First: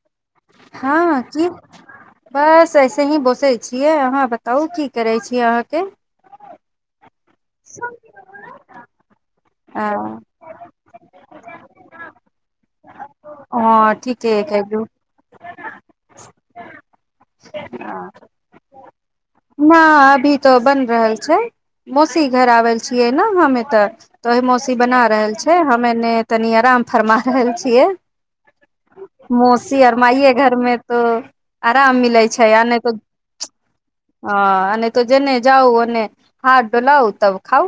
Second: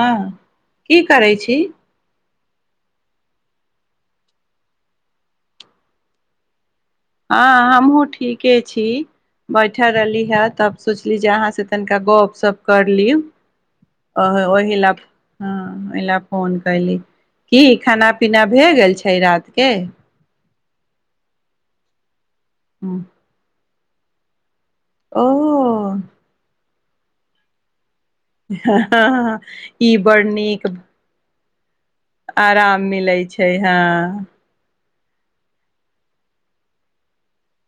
हँ की करै छी बस ऐसे ही बोसै छियै अहाँ बताउ की करै छी अहाँके हँ हमहूँ ठीके छी बैठल आ, रहली हेँ तब सोचली जे अहाँसँ तनिका गप्पशप कर लिउ हँ ठीके ओहिी कहलू लए हँ इल फोन कयली की खाना पीना भए गेल छै छै रात के त बन रहल छै म ी घर आवल छियै ने हम एतऽ तऽहि मौसम बना रहल छै ह ओ एने तनी आराम फरमा रहल छियै मौसी आर ई बड़ माइये घर नीक मे तो आराम मिलै छै आ आराम नहि तऽ मिलै छै हँ नहि त जेने जाउ हार डो लाव तब खउ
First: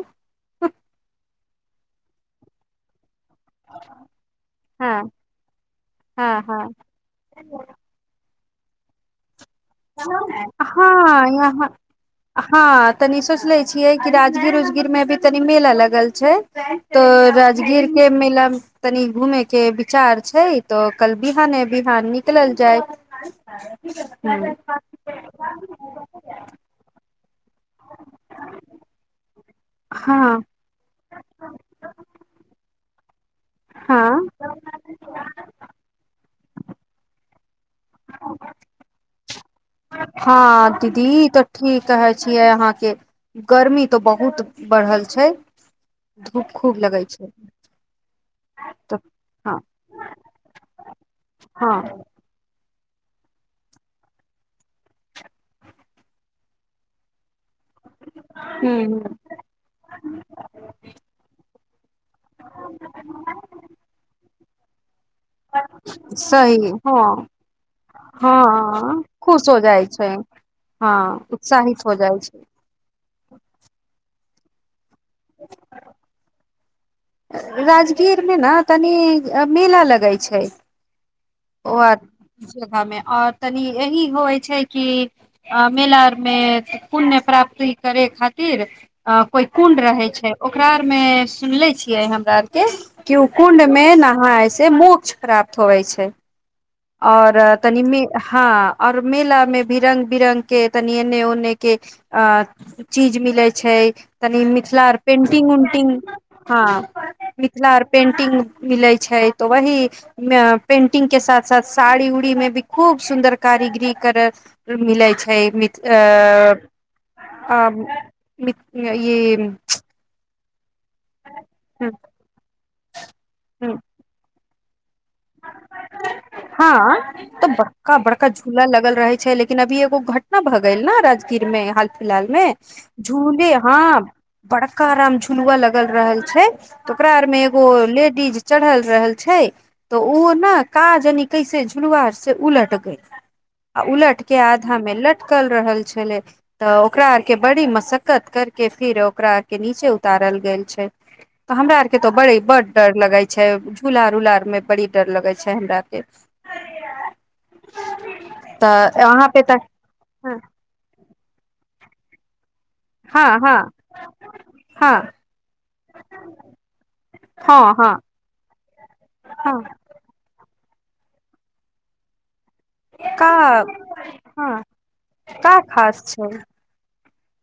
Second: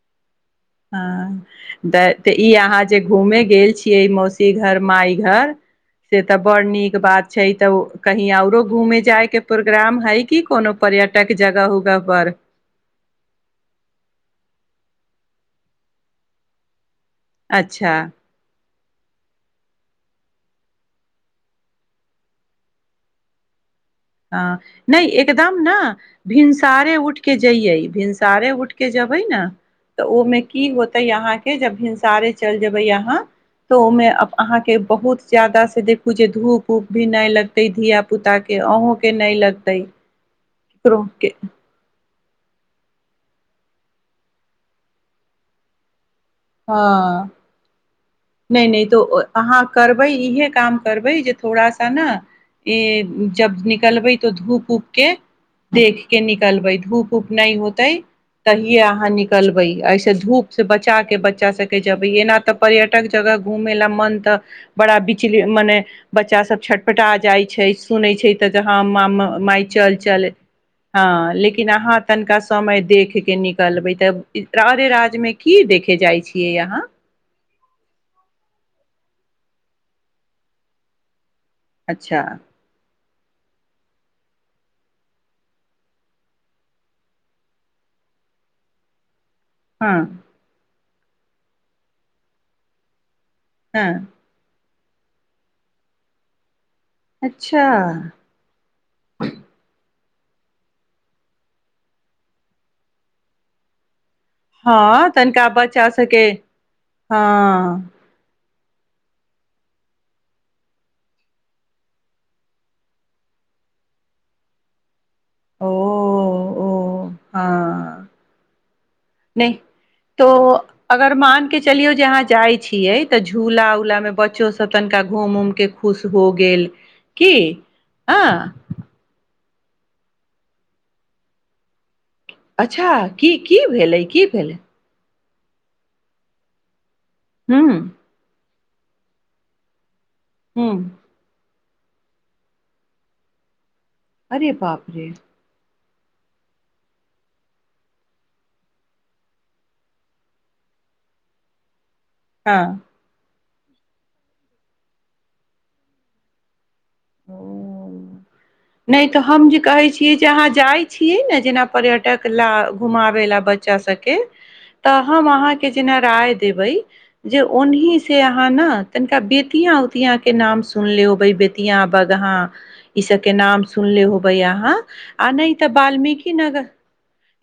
हँ तऽ तऽ ई अहाँ जे घूमे गेल छीियै मौसी घर हँ मााय घर से तऽ हँ बड़ हँ नीक बात छै तऽ कही घूमे जायके हँ यह जगह उगह पर हँ तनी सोचले छियै कि राजगीर उजगीर मे भी तनी मेल अलग अल छै तऽ राजगीर अच्छा के मेला मे तनी घूमे के विचार छै तऽ कल बिहान बिहान निकलल जाय हँ नहि एकदम ने भिनसारे उठके जैयै भिनसारे उठके जेबै ने तऽ ओहिमें हँ की होतै यहााँ के जब हिंसारे चल जे भै यहाँ तऽ हँ ओहिमेब अहाँके बहुत ज्यादा से देखू जे धूप खूब भी नहि लगत त धियिया पुता के अहँं लक हँ दीदी तऽ ठीक है आहा के गर्मी त बहुत बढ़ल छै धूप खूब लगै हँ छै नहि नहि तऽ अहाँ करबै इहे काम करबै जे थोड़ा सा हँ ने ई जब निकलबै तऽ धूप उऊप के देख के निकलबै धूप उप नहि होते तहिे अहाँ ह निकलबै स धूप से बचा के बच्चा सबके जेबै एना तऽ पर्यट जगह घुमे ला मन तऽ बड़ा मने बच्चासभ सही हँ छटपटा जाइत छै सुनैत छै तऽ हँ मा खुश हो मााय जाइ चल छै चल हँ लेकिन उत्साहित हो अहाँ जाइ छै तनिका समय देख कऽ निकलबै तऽ राधे राधे मे की देखे जाइ छै प्रयः राजगीरमे ने तनी मेला लगै छै अच्छा ओमे आओर तनि एहिह होइ छै कि मेला आरमे पुण्य प्राप्ति करै खातिर कोई कुण्ड हँ रहै छै ओकरा मे सुनले छियै हमरा आर के कुकुंड में हँ नहाऐ से मोक्ष प्राप्त होवे छै ओर अच्छा तनी हँ आऔर मेलामे भी रंग बिरंगग के तनि एने ओने के अ चीज मिले छै तनी मिथिलिलारर हँ तनिका पेंटिंग बच्चा उंटिंग सभके हँ मिथिलल आर हँ पेंटिंग मिलै छै तऽ वही पेंटिंग के साथ सा साड़ी उड़ी में भी खूब सुदर कारीगरी कर मिले छै ओ है ओ हँ मि नहि य तो अगर मान के चलियो जे अहा जाय छीिये ते झूला ई उला में बच्चो सब तनिका घूम उम के खुश हो गेल हँ की तऽ बड़का आ बड़का झूला लगल रहे छै लेकिन अभी एगो घटना भऽ गेल ने राजगीर मे हाल फिलहालमें अच्छा की झूले की हँ भेलै की भेलै बड़का आराम झू खलुआ लगल रहल छै ओकरा आर में एगो ह्म लेडीज चढ़ल रहल छै तऽ ओहो ने ह्म काजनी कैसे शुुरवार से उलट गय आ उलट के अरे आधा बाप मे रे लटक रहल छी त ओकरा आर के बड़ी मसक्कत करके फिर ओकरार के नीचे उतारल गेल छै हमरा बड़े हँ बडर लगा छै झलार उलार मे बड़ी डर लगे छै हमरा के ओ नहि तऽ हम जे कहै छियै जे हँ अहाँ जाइत छियै ने जेना पर टकला हँ हँ हँ हँ हँ [unintelligible] सुनलियौ बेतिया बगहाँ का के नाम सुनले होबै हँ यहाँ आ नहि का तऽ खास छै वाल्मीकि नगर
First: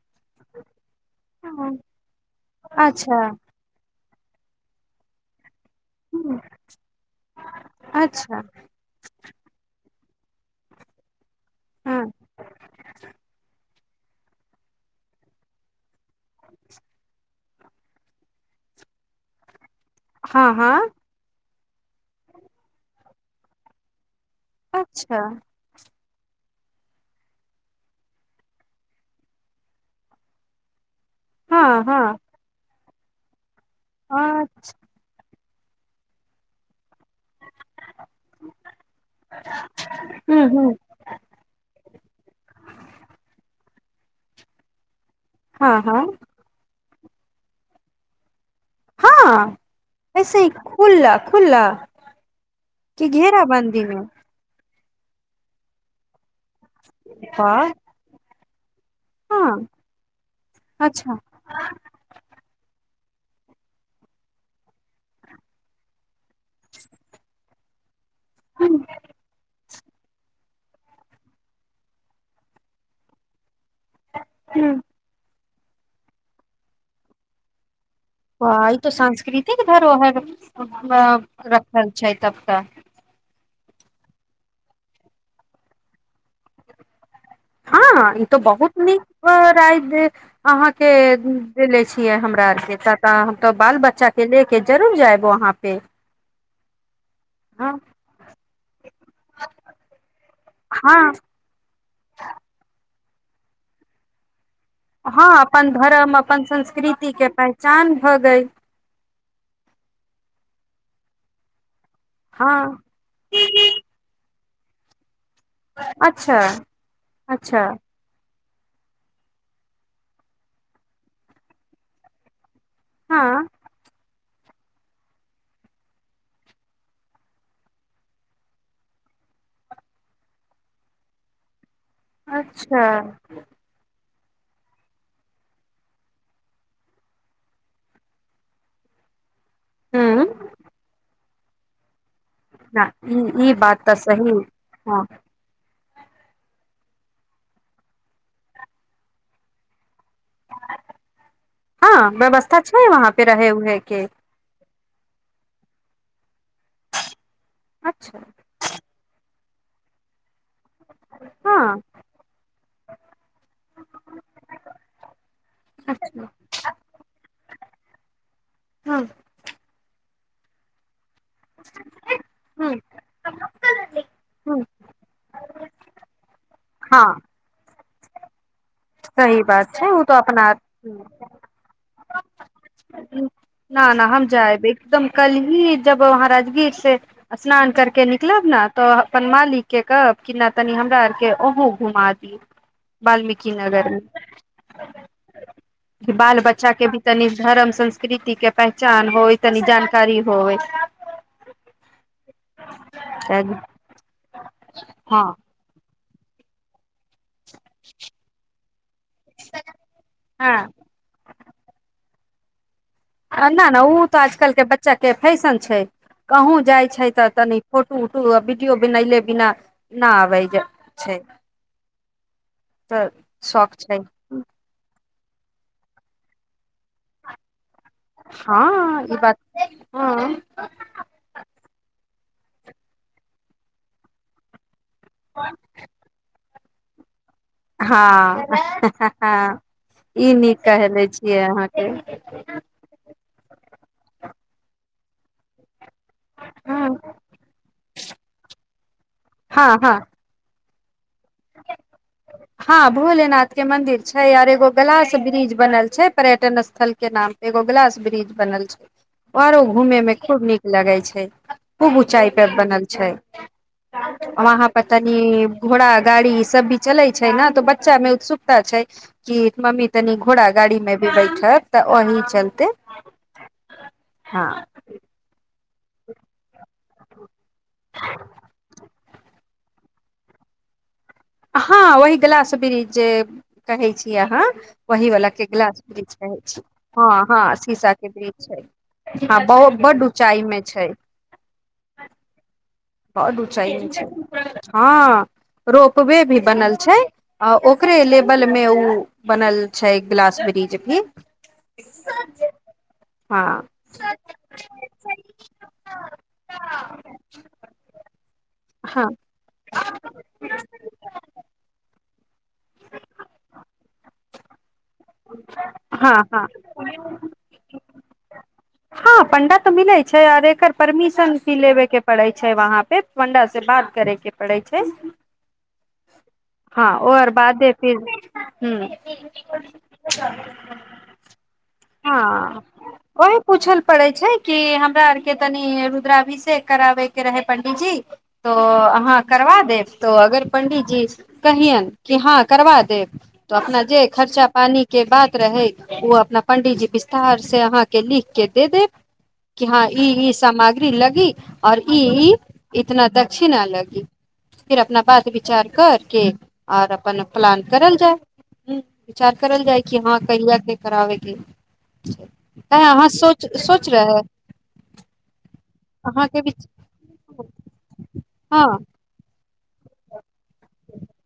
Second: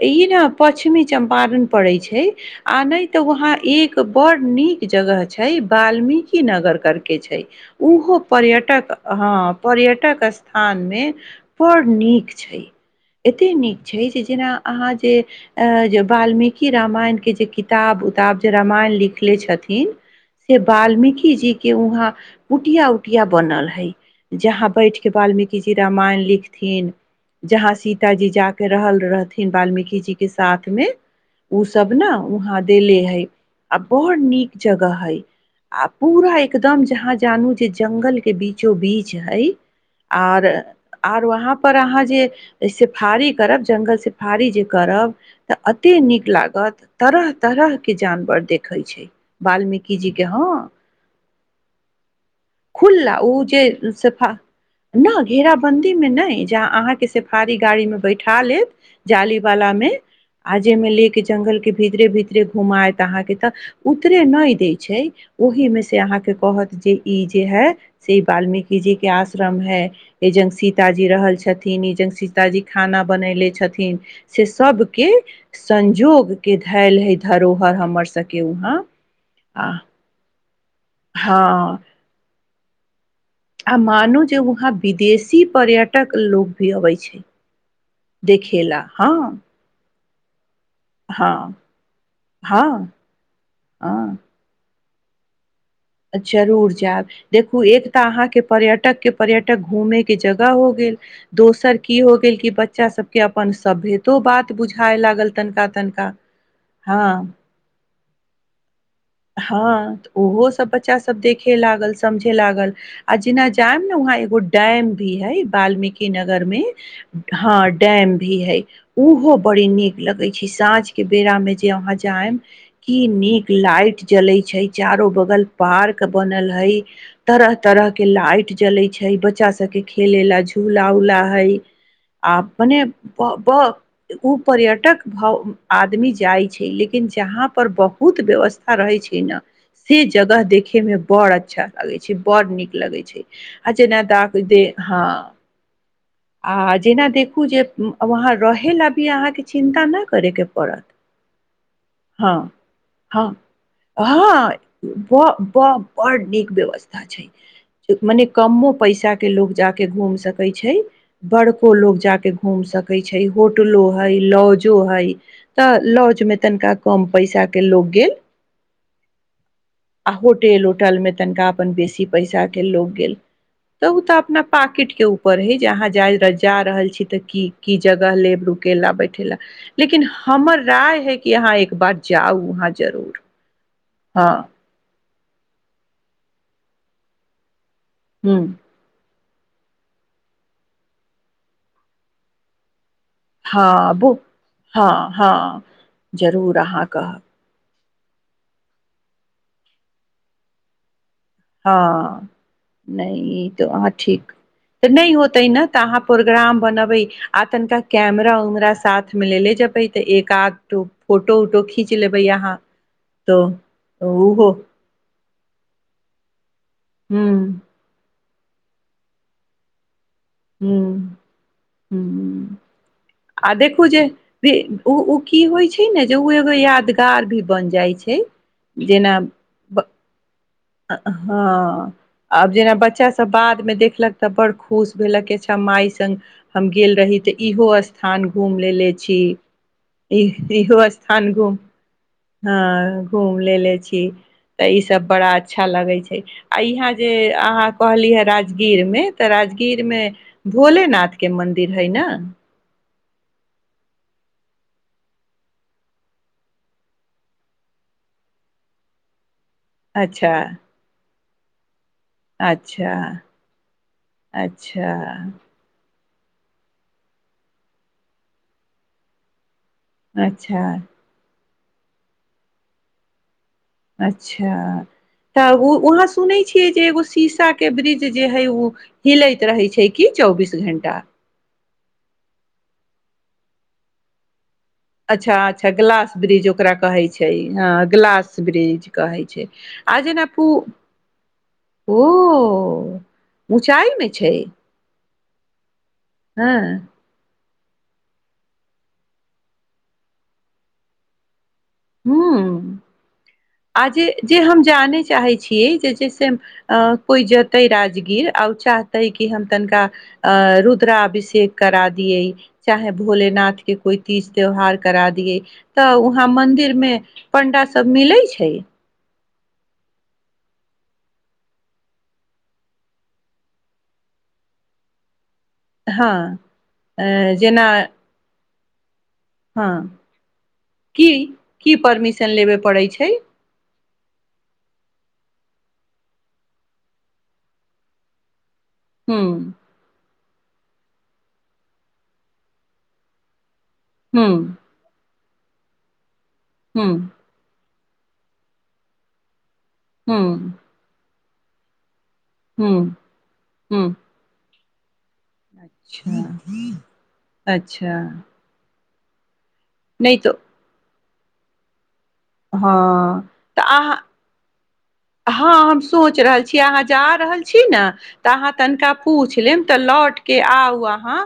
ई ने प्चमी चम्पारण पड़ै छै आ नहि तऽ अच्छा वहााँ एक बड़ नीक जगह छै वाल्मीकि नगर कर के छै उहो अच्छा पर्यटक ह पर्यट टक स्थान मे बड़ हँ नीक छै एतेक नीक छै जेना अहाँ जे वाल्मीकि रामायण के जे क किताब उताब जे रामायण लिखले छथिन हँ से हँ बाल्मीकिजीे के वहाँ उटिया उटिया बनल है जहाँ बैठ अच्छा बाल्मीकी जी र रामायण लिखथिन जहाँ सीतााजी जाक रहल रहथिन बाल्मीकि जी के साथमे ओ हँ सब ने हँ वहाँ दे ले है नहि आ बहुत हँ नीक जगह हय आ पूरा एकदम जहाँ जानू जे जंगल के बीचो बीच हय आर हँ आर वहाँ पर अहाँ जे से फारी करब जङ्गलसँ फारी जे करब तऽ एतेक हँ नीक लागत तरह तरह के जानवर देख हँ वाल्मीकि जी के ऐसे ही ह खुला खुला कि खुला ओ घेरा जे बन्दी मे न घेराबन्दी मे नहि ज अहाँ के सिफारी वाह गाड़ी में बैठा लेत जाली हँ वाला में आजे में ले अच्छा के जंगल के भीतरे भीतरे घुमाायत अहाँके तऽ उतरे नहि दै छै ओहीमे से अहाँकेँ कहत जे ई जे हए से हूँ बाल्मीकीजी के आस हैज सीतााजी रहल छथिन ई ज सीताजी खाना बनेले छथिन न से हूँ सबके संजोग के धायल है धरोहर हमर सबके ह ई वहाँ तो सांस्कृतिक आ धरोहर हँ रखल छै तब तऽ आ मानू जे वहाँ विदेशी पर्यटक लोक भी अबै छै हँ ई तो बहुत देखेला नीक हँ राज अहाँ के हँ देले छियै हमरा आर हँ के त तऽ हम तो बाल बच्चा के ले के जरूर जाएबो वहाँ पे अच्छा रूर जाब देखू हँ एक तऽ अहाँके पर्यटक के पर्यटक घूमे के जगह हो गेल हँ दोसर की हो गेल क बच्चा सब के अपन सभ्यतो बात बुझाय हँ लागल तनिका अपन तनिका धर्म अपन हँ संस्कृतिे पहचान हो गई हँ तऽ ओहो सब बच्चा सब देखे लागल समझे हँ लागल आ जेना जायब ने वहाँ एगो टाइम दिअ है वाल्मीकी अच्छा नगर मे हँ अच्छा ैम भी है ओहो बड़ी नीक लगै छै साँझके बेरामे जे अहाँ जायब की नीक हँ लाइट जले छै चारो बगल पार्क बनल हई तरह तरह के लाइट जले छै बच्चा सब के खेले ला झूला उला हई आ मने अच्छा ब ओ पर्यटक भ आदमी जाइ छै लेकिन जहाँ पर बहुत व्यवस्था ा रहै छी ने से हूँ जगह देखे में बहुत अच्छ अच्ाी बड़ नीक ना, लगै छै ई ई आ बात तऽ जेना सही द दे हँ आ जेना देखू जे वहाँ रहै लए अभी अहाँके चिन्ता नहि हँ व्यवस्था छै वहाँ पे रह ह ब ब बड़ नीक व्यवस्था छै अच्छा मने कमो पैसा के ल जा के घूम सक सकै छै बड़को हँ लोक जा कऽ घूमि सकै छै होटलो हइ लॉजो हइ तऽ अच्छा लॉजमे तनिका कम पैसाके लोक गेल हँ आ होटेल होटलमे त क क हूँ हूँ हँ क जगह लेबू केला बैठेला सही बात छै ओ लेकिन तऽ हमर राय अपना है कि अहाँ एक बार जाउ अहाँ जरूर न न हम हँ जाएब एकदम कल ही जब म राजगीर से स्नान करे के ह निकलब ने तऽ अपन मालिक के कहब कि नहि तनी हमरा आर के ओहं घुमा दी ब हँ आबू हँ हँ जरूर अहाँ कहब प्रकृति के पहचान होइ तनी जानकारी होय हँ नहि त हँ अह ठीक तऽ नहि होतै न तऽ अहाँ प्रोग्राम बनाबे आ तनिका कैमरा उमरा साथ मे ले ले जेबै तऽ एक हँ आध फोटो उटो खींच ले भैआहाँ न न ओ तऽ आजकल के बच्चाे फैशन छै कहूँ जाय छै त तनी ह्म फोटो उ भीडियओ बनल बिना न अै ह्म छै ह्म त आ देखू जे भी उ उ की होइ छै ने जे उ एगो यादगार भी बन जाय छै हँ ई जेना बात हँ हँ आब जेना बच्चा सब बाद में देखलक ते बड़ खुश भेलकच माइ सङ्ग हम गेलेल रहे ते इहो स्थान हँ घूम लेले छी ई नीक इहो कहले स्थान छियै घुम अहाँके ह घूम लेले छी सब बड़ा अच्छा लाग हँ हँ छै [unintelligible] भोलेनाथ के मंन्दिर है ने हँ भोलेनाथ के मंदिर छै यर एगो ग्िलास ब्रिज बनल छै पर्यटन स्थल के नाम पे एगो ग्िलास ब्रिज बनल छै आऔरो घूमे में अच्छा खूब नीक लगे छै खूब ऊचाई परे बनल अच्छा छै वहााँ परे अच्छा तनी घोड़ा गाड़ी ई सब भी चले छै ने तो बच्चा में उत्सुकता छै कि मम्मी तनी घोड़ा अच्छा गाड़ी मे भी बैठत तऽ ओही चलते अच्छा हँ तऽ ओ उहााँ सुनै छियै जे एगो शीशा के ब्रिज जे है ओ हिलैत रहै छै कि चौबीस घं्टा हँ वही गिलास वृ्ष जे कहै छीिय अहाँ वही वाला अच्छा के अच्छा ग्लास गिलास ब्रिज कहै ब्रीज छी ओकरा कहै हँ छै हँ शीशा के ग्िलास ब्रिज छै ब्रीज कहै छै हँ बहु आ बड जेना ऊंचाई पू मे छै ओ बड ऊँचाइमे छै रोकक पबे भी हँ बनल छै अ ओकरे लेबल मे ओ बनल छै ग्िलास ब्रिज भी ह हँ आ जे जे हम जानै चाहै छियै जे जैस कोइ जतै राजगीर आ चाहते हँ कि हम तनिका अ रुद्राभिषेक करा दियै चाहे भोलेनाथ के कोइ तीज त्यौहार करा दियए तऽ हँ वहाँ हँ मंदिर मे पण्डा सब मिलै छै हँ पण्डा तऽ मिलैत छै आर एकर परमिशन भी लेबे के पड़ै छै वहाँ पे पण्डा से बात करेके पड़ैत छै हँ अ सा जेना दे फिर हू हँ की की परमिशन लेबय हँ पड़ैत छै ओही पूछल पड़ै छै कि हमरा आर के तनि रुद्राभिषे कराबे के रहै पं्डीजी तऽ हूँ अहाँ करबा देब तो अगर पं्डित जी कही क हँ करबा देब तऽ अपना जे हूँ खर्चा पानी के बाद रहै ओ पं्डीजी हूँ विस्तार से अहाँ के ल केदे दे क हँ ई ई हूँ सामग्री लगी आओर ई हूँ इतना दक्षिण हूँ अलगी फिर अपना बात विचार करके अच्छा आओर अपन प्लान करल अच्छा जाय ह विचार करल जाय कि नहि हँ तऽ कहिय बात नहि कराबे क अ अहाँ हँ सोच सोच तऽ रहेै हँ हम सोच रहल छी अहाँ जा रहल छी ने तऽ अहाँ हँ तनिका पूछि लेब तऽ लौट के आ हुआ ह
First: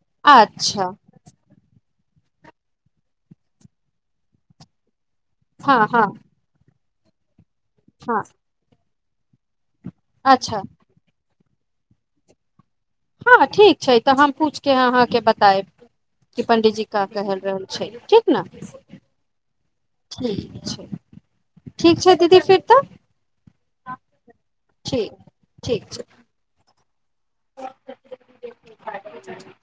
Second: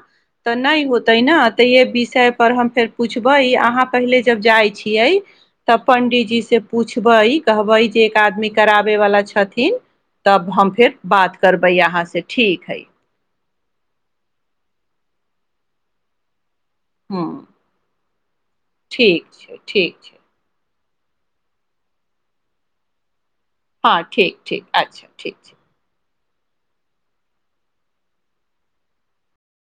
तऽ नहि अच्छा होतै न तऽ येी परर हम फेर पुछबै अहाँ पहिले जब जाइ छियै हँ तब हँ पण्डितजी से पुछबाइ कहबै जे एक हँ आदमीे आबै वला छथिन तब अच्छा हम फेर बात करबै अहाँ से ठीक है हँ ठीक छै तऽ हम पूछिके अहाँके बतायब पं्डीजी का हूँ कहल रहल छै ठीक ने ठीक छै ठीक छै ठीक छै दीदी फिर तऽ हँ ठीक ठीक अच्छा ठीक छै [unintelligible]